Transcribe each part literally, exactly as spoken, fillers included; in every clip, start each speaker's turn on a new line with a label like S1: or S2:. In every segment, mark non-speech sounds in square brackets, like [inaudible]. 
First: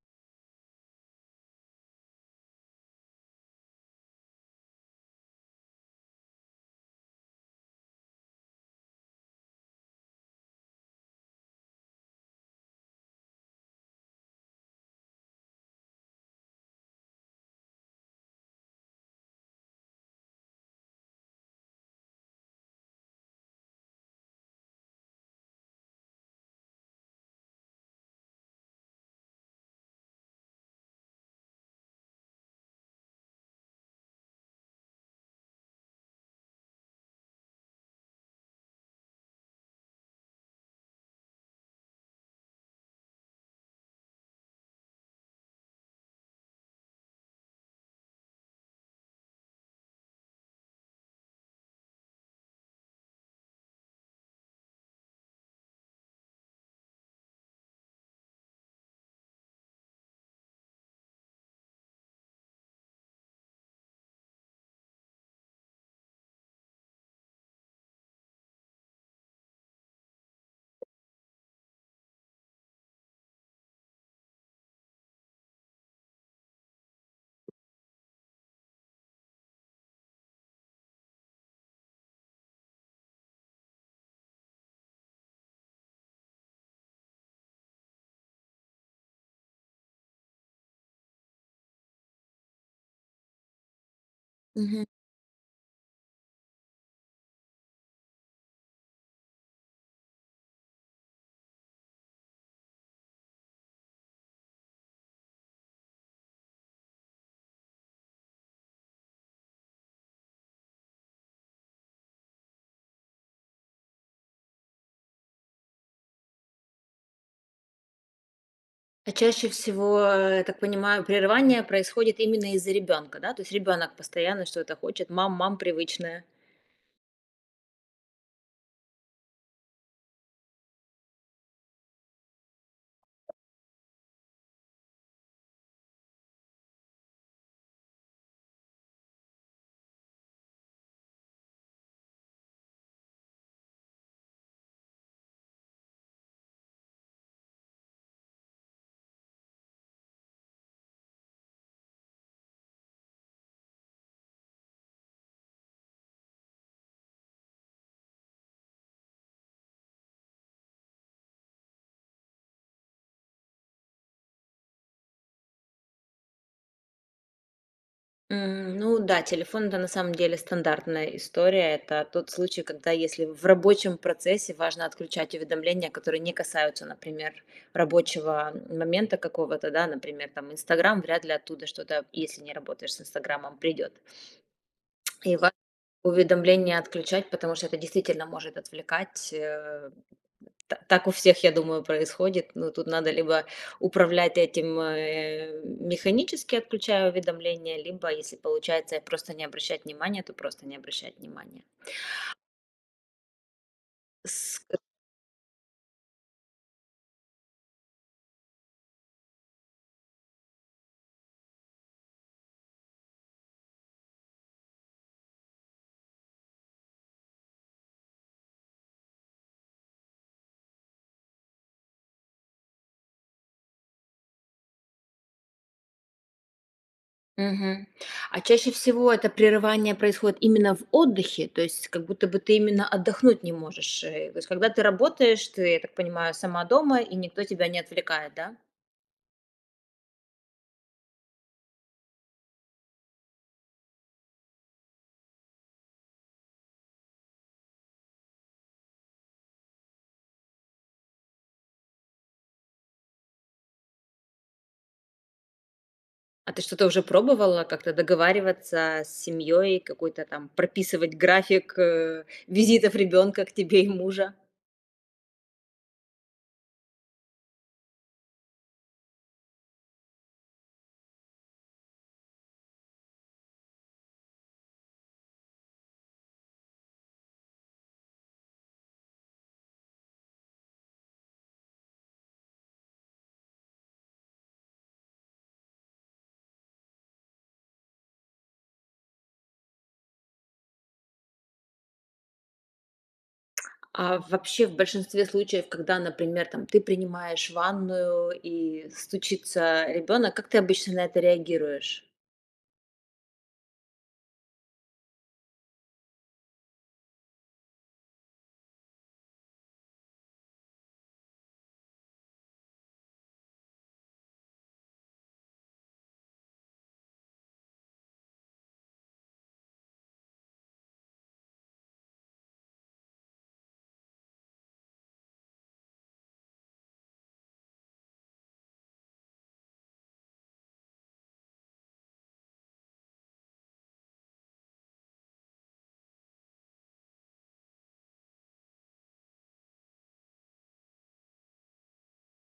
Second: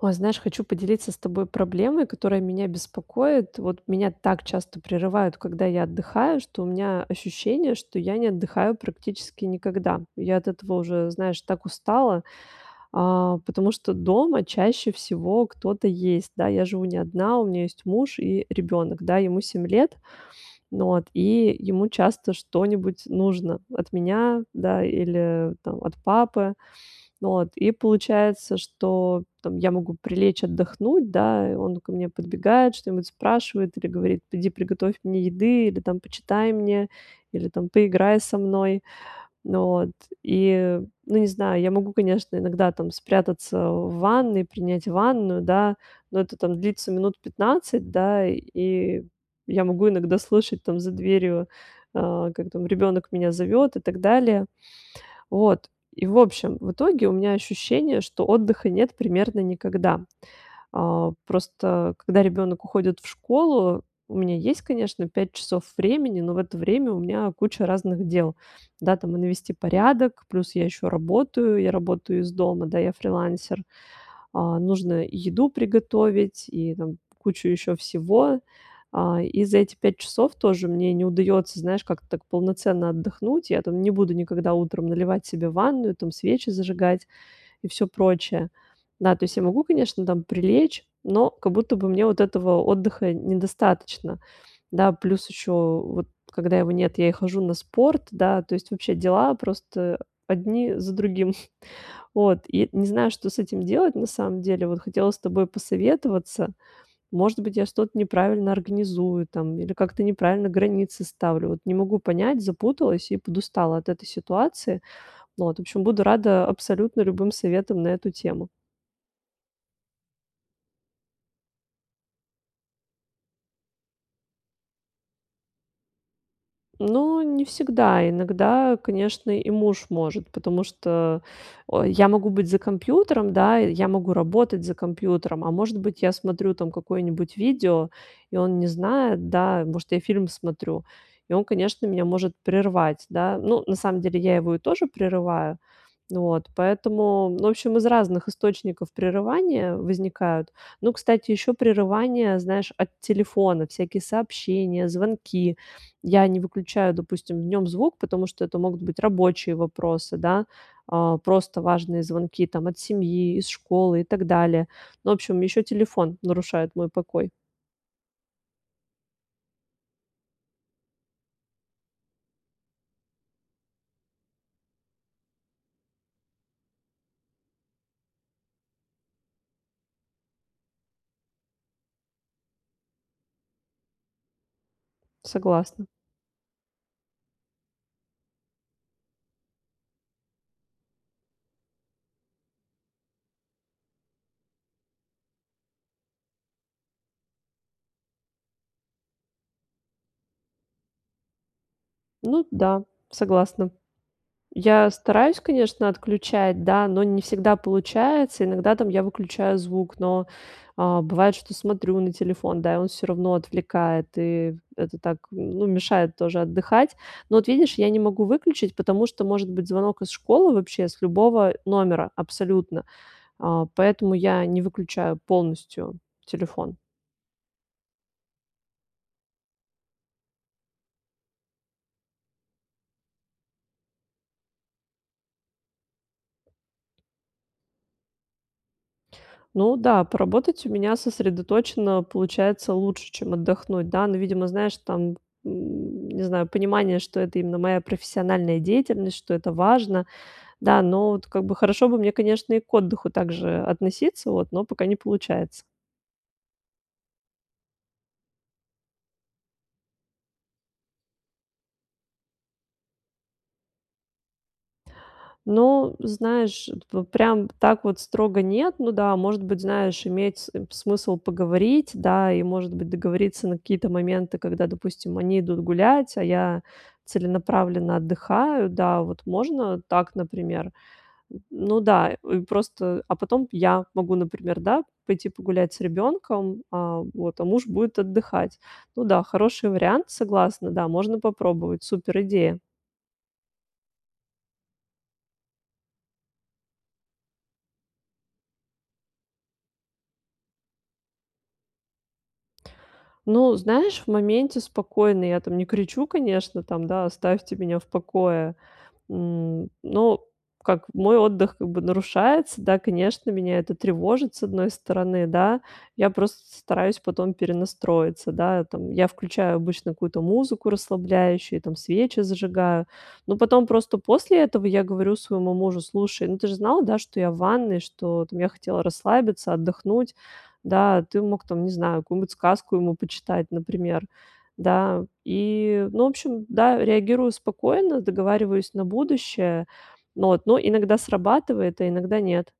S1: Ой, знаешь, хочу поделиться с тобой проблемой, которая меня беспокоит. Вот меня так часто прерывают, когда я отдыхаю, что у меня ощущение, что я не отдыхаю практически никогда. Я от этого уже, знаешь, так устала, э, потому что дома чаще всего кто-то есть, да, я живу не одна, у меня есть муж и ребёнок, да, ему семь лет. Вот. И ему часто что-нибудь нужно от меня, да, или там от папы. Вот. И получается, что там я могу прилечь отдохнуть, да, и он ко мне подбегает, что-нибудь спрашивает или говорит: "Иди приготовь мне еды!" Или там: "Почитай мне!" Или там: "Поиграй со мной!" Н вот. И ну, не знаю, я могу, конечно, иногда там спрятаться в ванной, принять ванную, да, но это там длится минут пятнадцать, да, и я могу иногда слышать там за дверью, э, как там ребёнок меня зовёт и так далее. Вот. И в общем, в итоге у меня ощущение, что отдыха нет примерно никогда. Э, просто когда ребёнок уходит в школу, у меня есть, конечно, пять часов времени, но в это время у меня куча разных дел. Да, там и навести порядок, плюс я ещё работаю, я работаю из дома, да, я фрилансер. Э, нужно и еду приготовить, и там кучу ещё всего. Э, и за эти пять часов тоже мне не удаётся, знаешь, как-то так полноценно отдохнуть. Я там не буду никогда утром наливать себе ванную, там свечи зажигать и всё прочее. Да, то есть я могу, конечно, там прилечь, но как будто бы мне вот этого отдыха недостаточно.
S2: Мгм.
S1: Да, плюс ещё вот когда его нет, я и хожу на спорт, да, то есть вообще дела просто одни за другим. [chuckles] Вот. И не знаю, что с этим делать на самом деле. Вот хотела с тобой посоветоваться. Может быть, я что-то неправильно организую там или как-то неправильно границы ставлю. Вот не могу понять, запуталась и подустала от этой ситуации. Вот. В общем, буду рада абсолютно любым советам на эту тему.
S2: А чаще всего, я так понимаю, прерывание происходит именно из-за ребёнка, да? То есть ребёнок постоянно что-то хочет: "Мам, мам". Привычное.
S1: Ну не всегда. Иногда, конечно, и муж может, потому что, о, я могу быть за компьютером, да. Я могу работать за компьютером, а, может быть, я смотрю там какое-нибудь видео, и он не знает, да, может, я фильм смотрю, и он, конечно, меня может прервать, да. Ну, на самом деле я его и тоже прерываю. Вот. Поэтому, ну, в общем, из разных источников прерывания возникают. Ну, кстати, ещё прерывания, знаешь, от телефона, всякие сообщения, звонки. Я не выключаю, допустим, в нём звук, потому что это могут быть рабочие вопросы, да, э, просто важные звонки там: от семьи, из школы и так далее. Ну, в общем, еще телефон нарушает мой покой.
S2: М. Ну да, телефон- это, на самом деле, стандартная история. Это тот случай, когда, если в рабочем процессе важно отключать уведомления, которые не касаются, например, рабочего момента какого-то, да. Например, там, Инстаграмм- вряд ли оттуда что-то, если не работаешь с Инстаграммом, придет. И ва
S1: Согласна.
S2: уведомление отключать, потому что это действительно может отвлекать, э. Та так у всех, я думаю, происходит. Ну тут надо либо управлять этим, э, механически, отключая уведомления, либо, если получается просто не обращать внимания- то просто не обращать внимания.
S1: Ну да, согласна.
S2: Ск
S1: Я стараюсь, конечно, отключать, да, но не всегда получается. Иногда там я выключаю звук, но, а, бывает, что смотрю на телефон, да, и он всё равно отвлекает, и это так, ну, мешает тоже отдыхать. Но вот видишь, я не могу выключить, потому что может быть звонок из школы вообще с любого номера абсолютно, а, поэтому я не выключаю полностью телефон.
S2: Мгм. А чаще всего это прерывание происходит именно в отдыхе? То есть как будто бы ты именно отдохнуть не можешь, э? Вот когда ты работаешь, ты, я так понимаю, сама дома, и никто тебя не отвлекает, да?
S1: Ну да, поработать у меня сосредоточено получается лучше, чем отдохнуть. Да, но, видимо, знаешь, там, н не знаю, понимание, что это именно моя профессиональная деятельность, что это важно. Да, но вот, как бы, хорошо бы мне, конечно, и к отдыху так же относиться, вот, но пока не получается.
S2: А ты что-то уже пробовала, как-то договариваться, э, с семьёй, какой-то, там, прописывать график, э, визитов ребёнка к тебе и мужа?
S1: Ну, знаешь, п прям так вот строго нет. Ну да, может быть, знаешь, иметь см смысл поговорить, да, и, может быть, договориться на какие-то моменты, когда, допустим, они идут гулять, а я целенаправленно отдыхаю, да, вот можно так, например. Н ну да, просто а потом я могу, например, да, пойти погулять с ребенком, а вот, а муж будет отдыхать. Ну да, хороший вариант, согласна, да, можно попробовать. Супер идея.
S2: А вообще, в большинстве случаев, когда, например, там, ты принимаешь ванную и стучится, э, ребёнок, как ты обычно на это реагируешь?
S1: Ну, знаешь, в моменте спокойно, я, там, не кричу, конечно, там, да, оставьте меня в покое. Н ну, как мой отдых, как бы, нарушается, да, конечно, меня это тревожит, с одной стороны, да, я просто стараюсь потом перенастроиться, да, там, я включаю обычно какую-то музыку расслабляющую, там, свечи зажигаю, но потом просто после этого я говорю своему мужу, слушай, ну, ты же знал, да, что я в ванной, что, там, я хотела расслабиться, отдохнуть. Да, ты мог, там, не знаю, какую-нибудь сказку ему почитать, например. Да, и ну, в общем, да, реагирую спокойно, договариваюсь на будущее. Но, вот, но иногда срабатывает, а иногда нет.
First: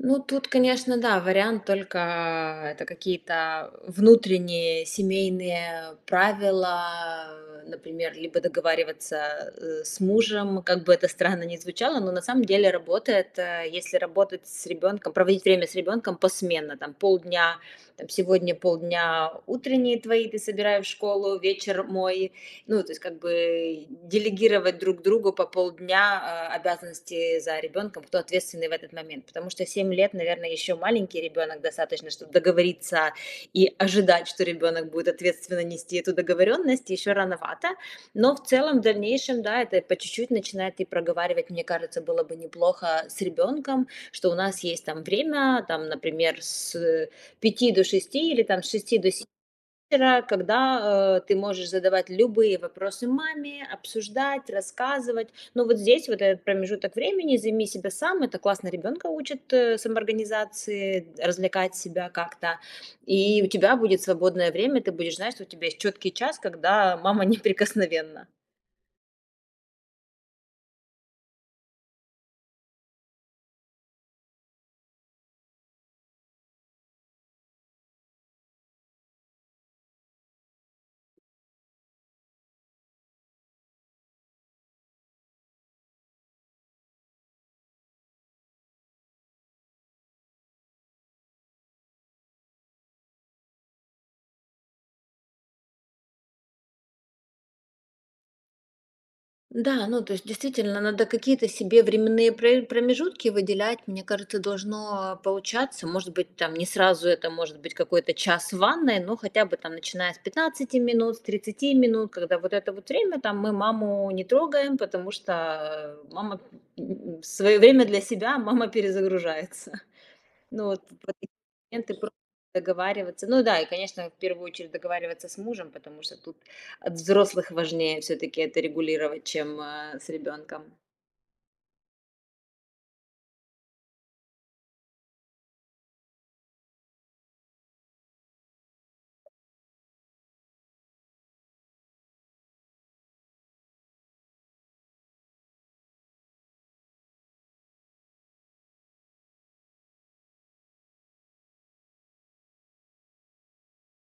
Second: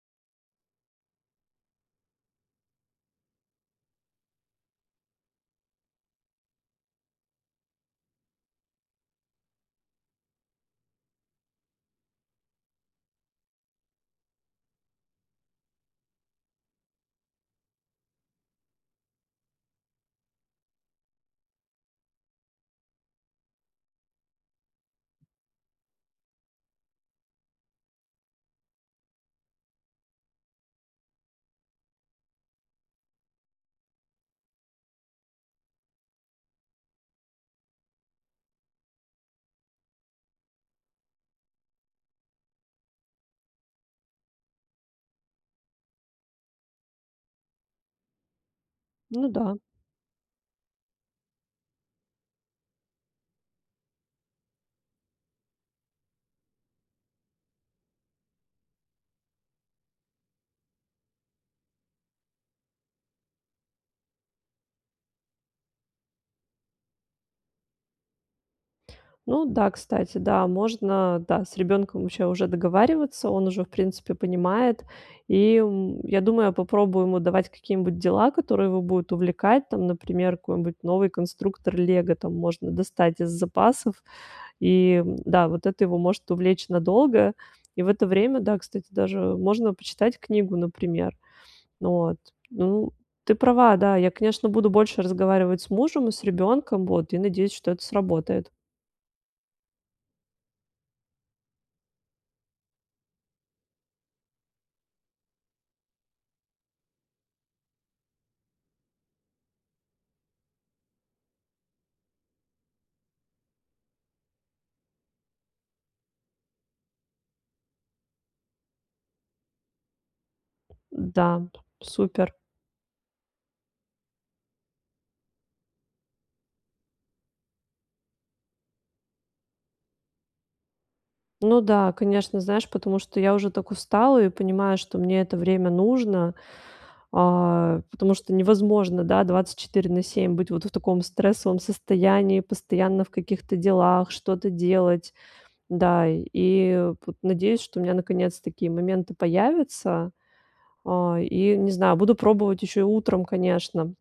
S2: Ну, тут, конечно, да, вариант только, а, это какие-то внутренние семейные правила, например, либо договариваться, э, с мужем, как бы это странно ни звучало, но, на самом деле, работает, э, если работать с ребенком, проводить время с ребенком посменно. Там, полдня там, сегодня полдня утренние твои, ты собирай в школу, вечер мой. Ну, то есть, как бы, делегировать друг другу по полдня, э, обязанности за ребенком, кто ответственный в этот момент, потому что семь лет, наверное, еще маленький ребенок, достаточно, чтобы договориться и ожидать, что ребенок будет ответственно нести эту договоренность, еще рановато, но, в целом, в дальнейшем, да, это по чуть-чуть начинает и проговаривать, мне кажется, было бы неплохо с ребенком, что у нас есть, там, время, там например, с пяти до шести, или, там, с шести до се
S1: Ну да.
S2: -ра, когда, э, ты можешь задавать любые вопросы маме, обсуждать, рассказывать, но вот здесь вот, этот промежуток времени займи себя сам, это классно ребёнка учит, э, самоорганизации, развлекать себя как-то, и у тебя будет свободное время, ты будешь знать, что у тебя есть чёткий час, когда мама неприкосновенна.
S1: Ну да, кстати, да, можно, да, с ребенком вообще уже договариваться, он уже, в принципе, понимает. И, м, я думаю, я попробую ему давать какие-нибудь дела, которые его будут увлекать. Там, например, какой-нибудь новый конструктор "Лего", там, можно достать из запасов. И, да, вот это его может увлечь надолго. И в это время, да, кстати, даже можно почитать книгу, например. Вот, ну, ты права, да, я, конечно, буду больше разговаривать с мужем и с ребенком, вот, и, надеюсь, что это сработает.
S2: Да, ну, то есть, действительно, надо какие-то себе временные пр промежутки выделять. Мне кажется, должно получаться. Может быть, там, не сразу это, может быть, какой-то час в ванной, но хотя бы, там, начиная с пятнадцати минут, с тридцати минут, когда вот это вот время, там, "мы маму не трогаем, потому что мама, м, свое время для себя, мама перезагружается". Ну, вот в такие
S1: Да,
S2: моменты просто
S1: супер.
S2: договариваться. Ну да, и, конечно, в первую очередь, договариваться с мужем, потому что тут от взрослых важнее всё-таки это регулировать, чем, э, с ребенком.
S1: Ну да, конечно. Знаешь, потому что я уже так устала и понимаю, что мне это время нужно, а, потому что невозможно, да, двадцать четыре на семь быть вот в таком стрессовом состоянии, постоянно в каких-то делах, что-то делать. Да, и вот надеюсь, что у меня наконец такие моменты появятся. А, и не знаю, буду пробовать еще и утром, конечно,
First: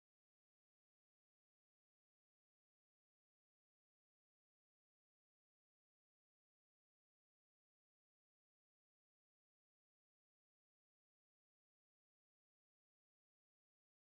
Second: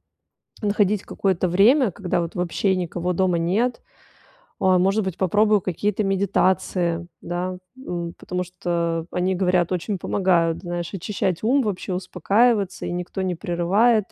S1: находить какое-то время, когда вот вообще никого дома нет. А, может быть, попробую какие-то медитации, да, м, потому что они, говорят, очень помогают, знаешь, очищать ум, вообще, успокаиваться, и никто не прерывает.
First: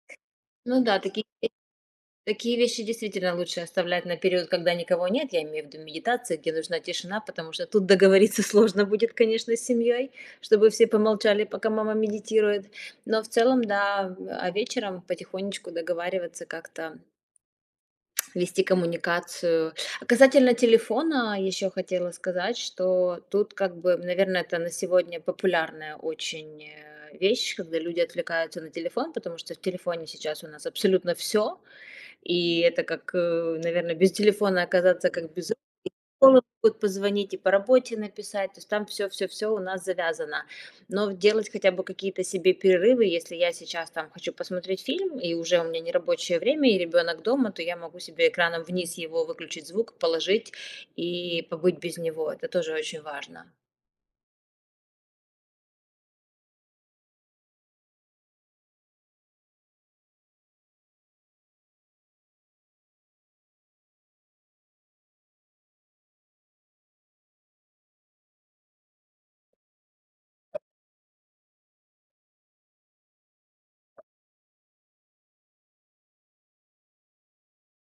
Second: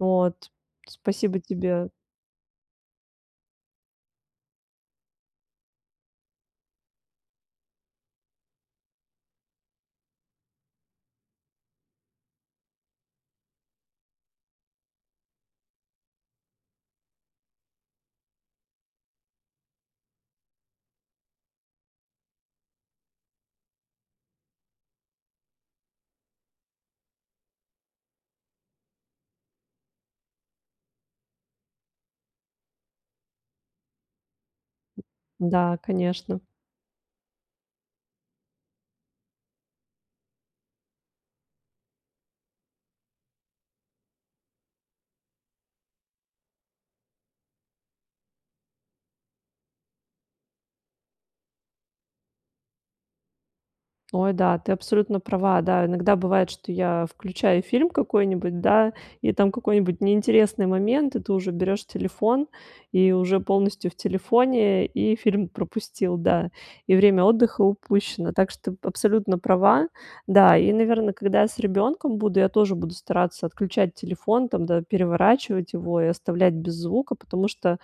S1: Вот.
S2: Ну да, такие
S1: Спасибо тебе.
S2: такие вещи, действительно, лучше оставлять на период, когда никого нет. Я имею в виду медитация, где нужна тишина, потому что тут договориться сложно будет, конечно, с семьей, чтобы все помолчали, пока мама медитирует. Но, в целом, да, а вечером потихонечку договариваться как-то [tsk] вести коммуникацию. А касательно телефона еще хотела сказать, что тут, как бы, наверно, это на сегодня популярная очень, э, вещь, когда люди отвлекаются на телефон, потому что в телефоне сейчас у нас абсолютно всё. И это как, э, наверно, без телефона оказаться, как без рук.
S1: Да,
S2: И со
S1: конечно.
S2: школы могут позвонить, и по работе написать, то есть там всё-всё-всё у нас завязано. Но делать хотя бы какие-то себе перерывы. Если я сейчас, там, хочу посмотреть фильм, и уже у меня нерабочее время и ребенок дома, то я могу себе экраном вниз его, выключить звук, положить и побыть без него. Это тоже очень важно.
S1: Ой, да, ты абсолютно права. Да, иногда бывает, что я включаю фильм какой-нибудь, да, и там какой-нибудь неинтересный момент, и ты уже берёшь телефон, и уже полностью в телефоне, и фильм пропустил, да, и время отдыха упущено. Так что ты абсолютно права. Да, и, наверно, когда я с ребёнком буду, я тоже буду стараться отключать телефон там, да, переворачивать его и оставлять без звука, потому что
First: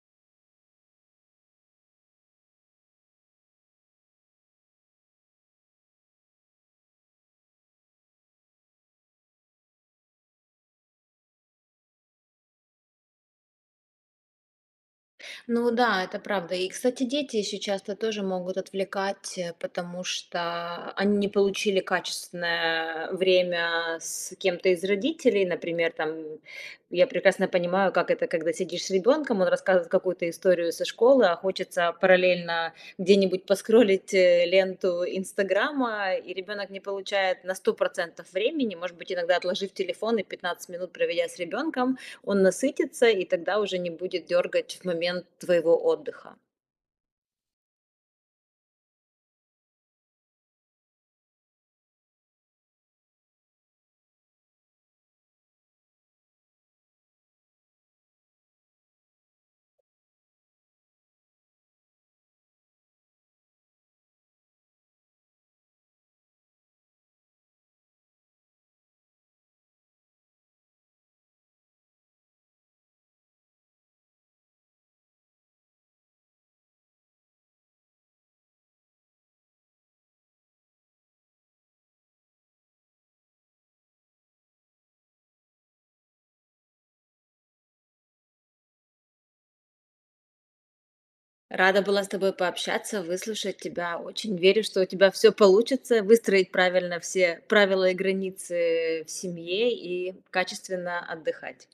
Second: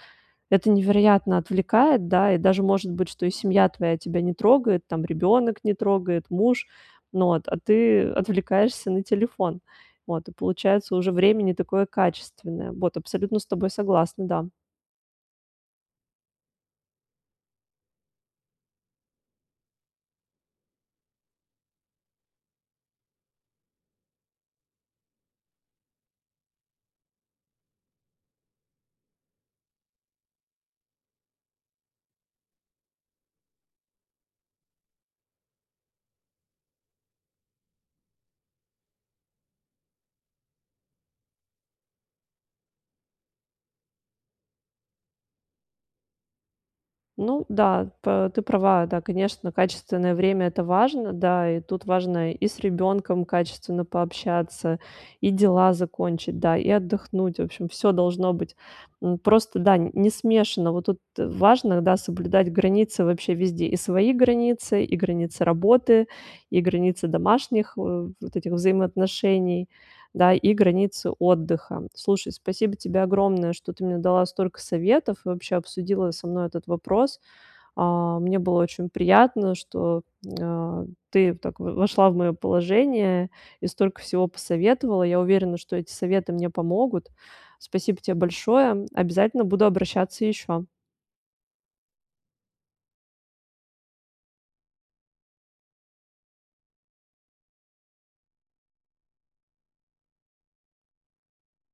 S1: это невероятно отвлекает, да. И даже может быть, что и семья твоя тебя не трогает, там ребёнок не трогает, муж, ну от а ты отвлекаешься на телефон. Вот, и получается уже время не такое качественное. Вот, абсолютно с тобой согласна, да.
S2: Ну да, это правда. И, кстати, дети ещё часто тоже могут отвлекать, э, потому что они не получили качественное время с кем-то из родителей. Например там, я прекрасно понимаю, как это, когда сидишь с ребёнком, он рассказывает какую-то историю со школы, а хочется параллельно где-нибудь поскролить ленту "Инстаграма". И ребёнок не получает на сто процентов времени. Может быть, иногда отложив телефон и пятнадцать минут проведя с ребёнком, он насытится, и тогда уже не будет дёргать в момент твоего отдыха.
S1: Ну да, п ты права. Да, конечно, качественное время- это важно. Да, и тут важно и с ребенком качественно пообщаться, и дела закончить, да, и отдохнуть. В общем, всё должно быть, м, просто, да, не смешано. Вот тут важно, да, соблюдать границы вообще везде: и свои границы, и границы работы, и границы домашних, э, вот этих вот взаимоотношений, да, и границы отдыха. Слушай, спасибо тебе огромное, что ты мне дала столько советов и вообще обсудила со мной этот вопрос. Э, мне было очень приятно, что, э, ты так в вошла в моё положение и столько всего посоветовала. Я уверена, что эти советы мне помогут. Спасибо те большое. Обязательно буду обращаться ещё.
S2: Рада была с тобой пообщаться, выслушать тебя. Очень верю, что у тебя всё получится! Выстроить правильно все правила и границы в семье и качественно отдыхать.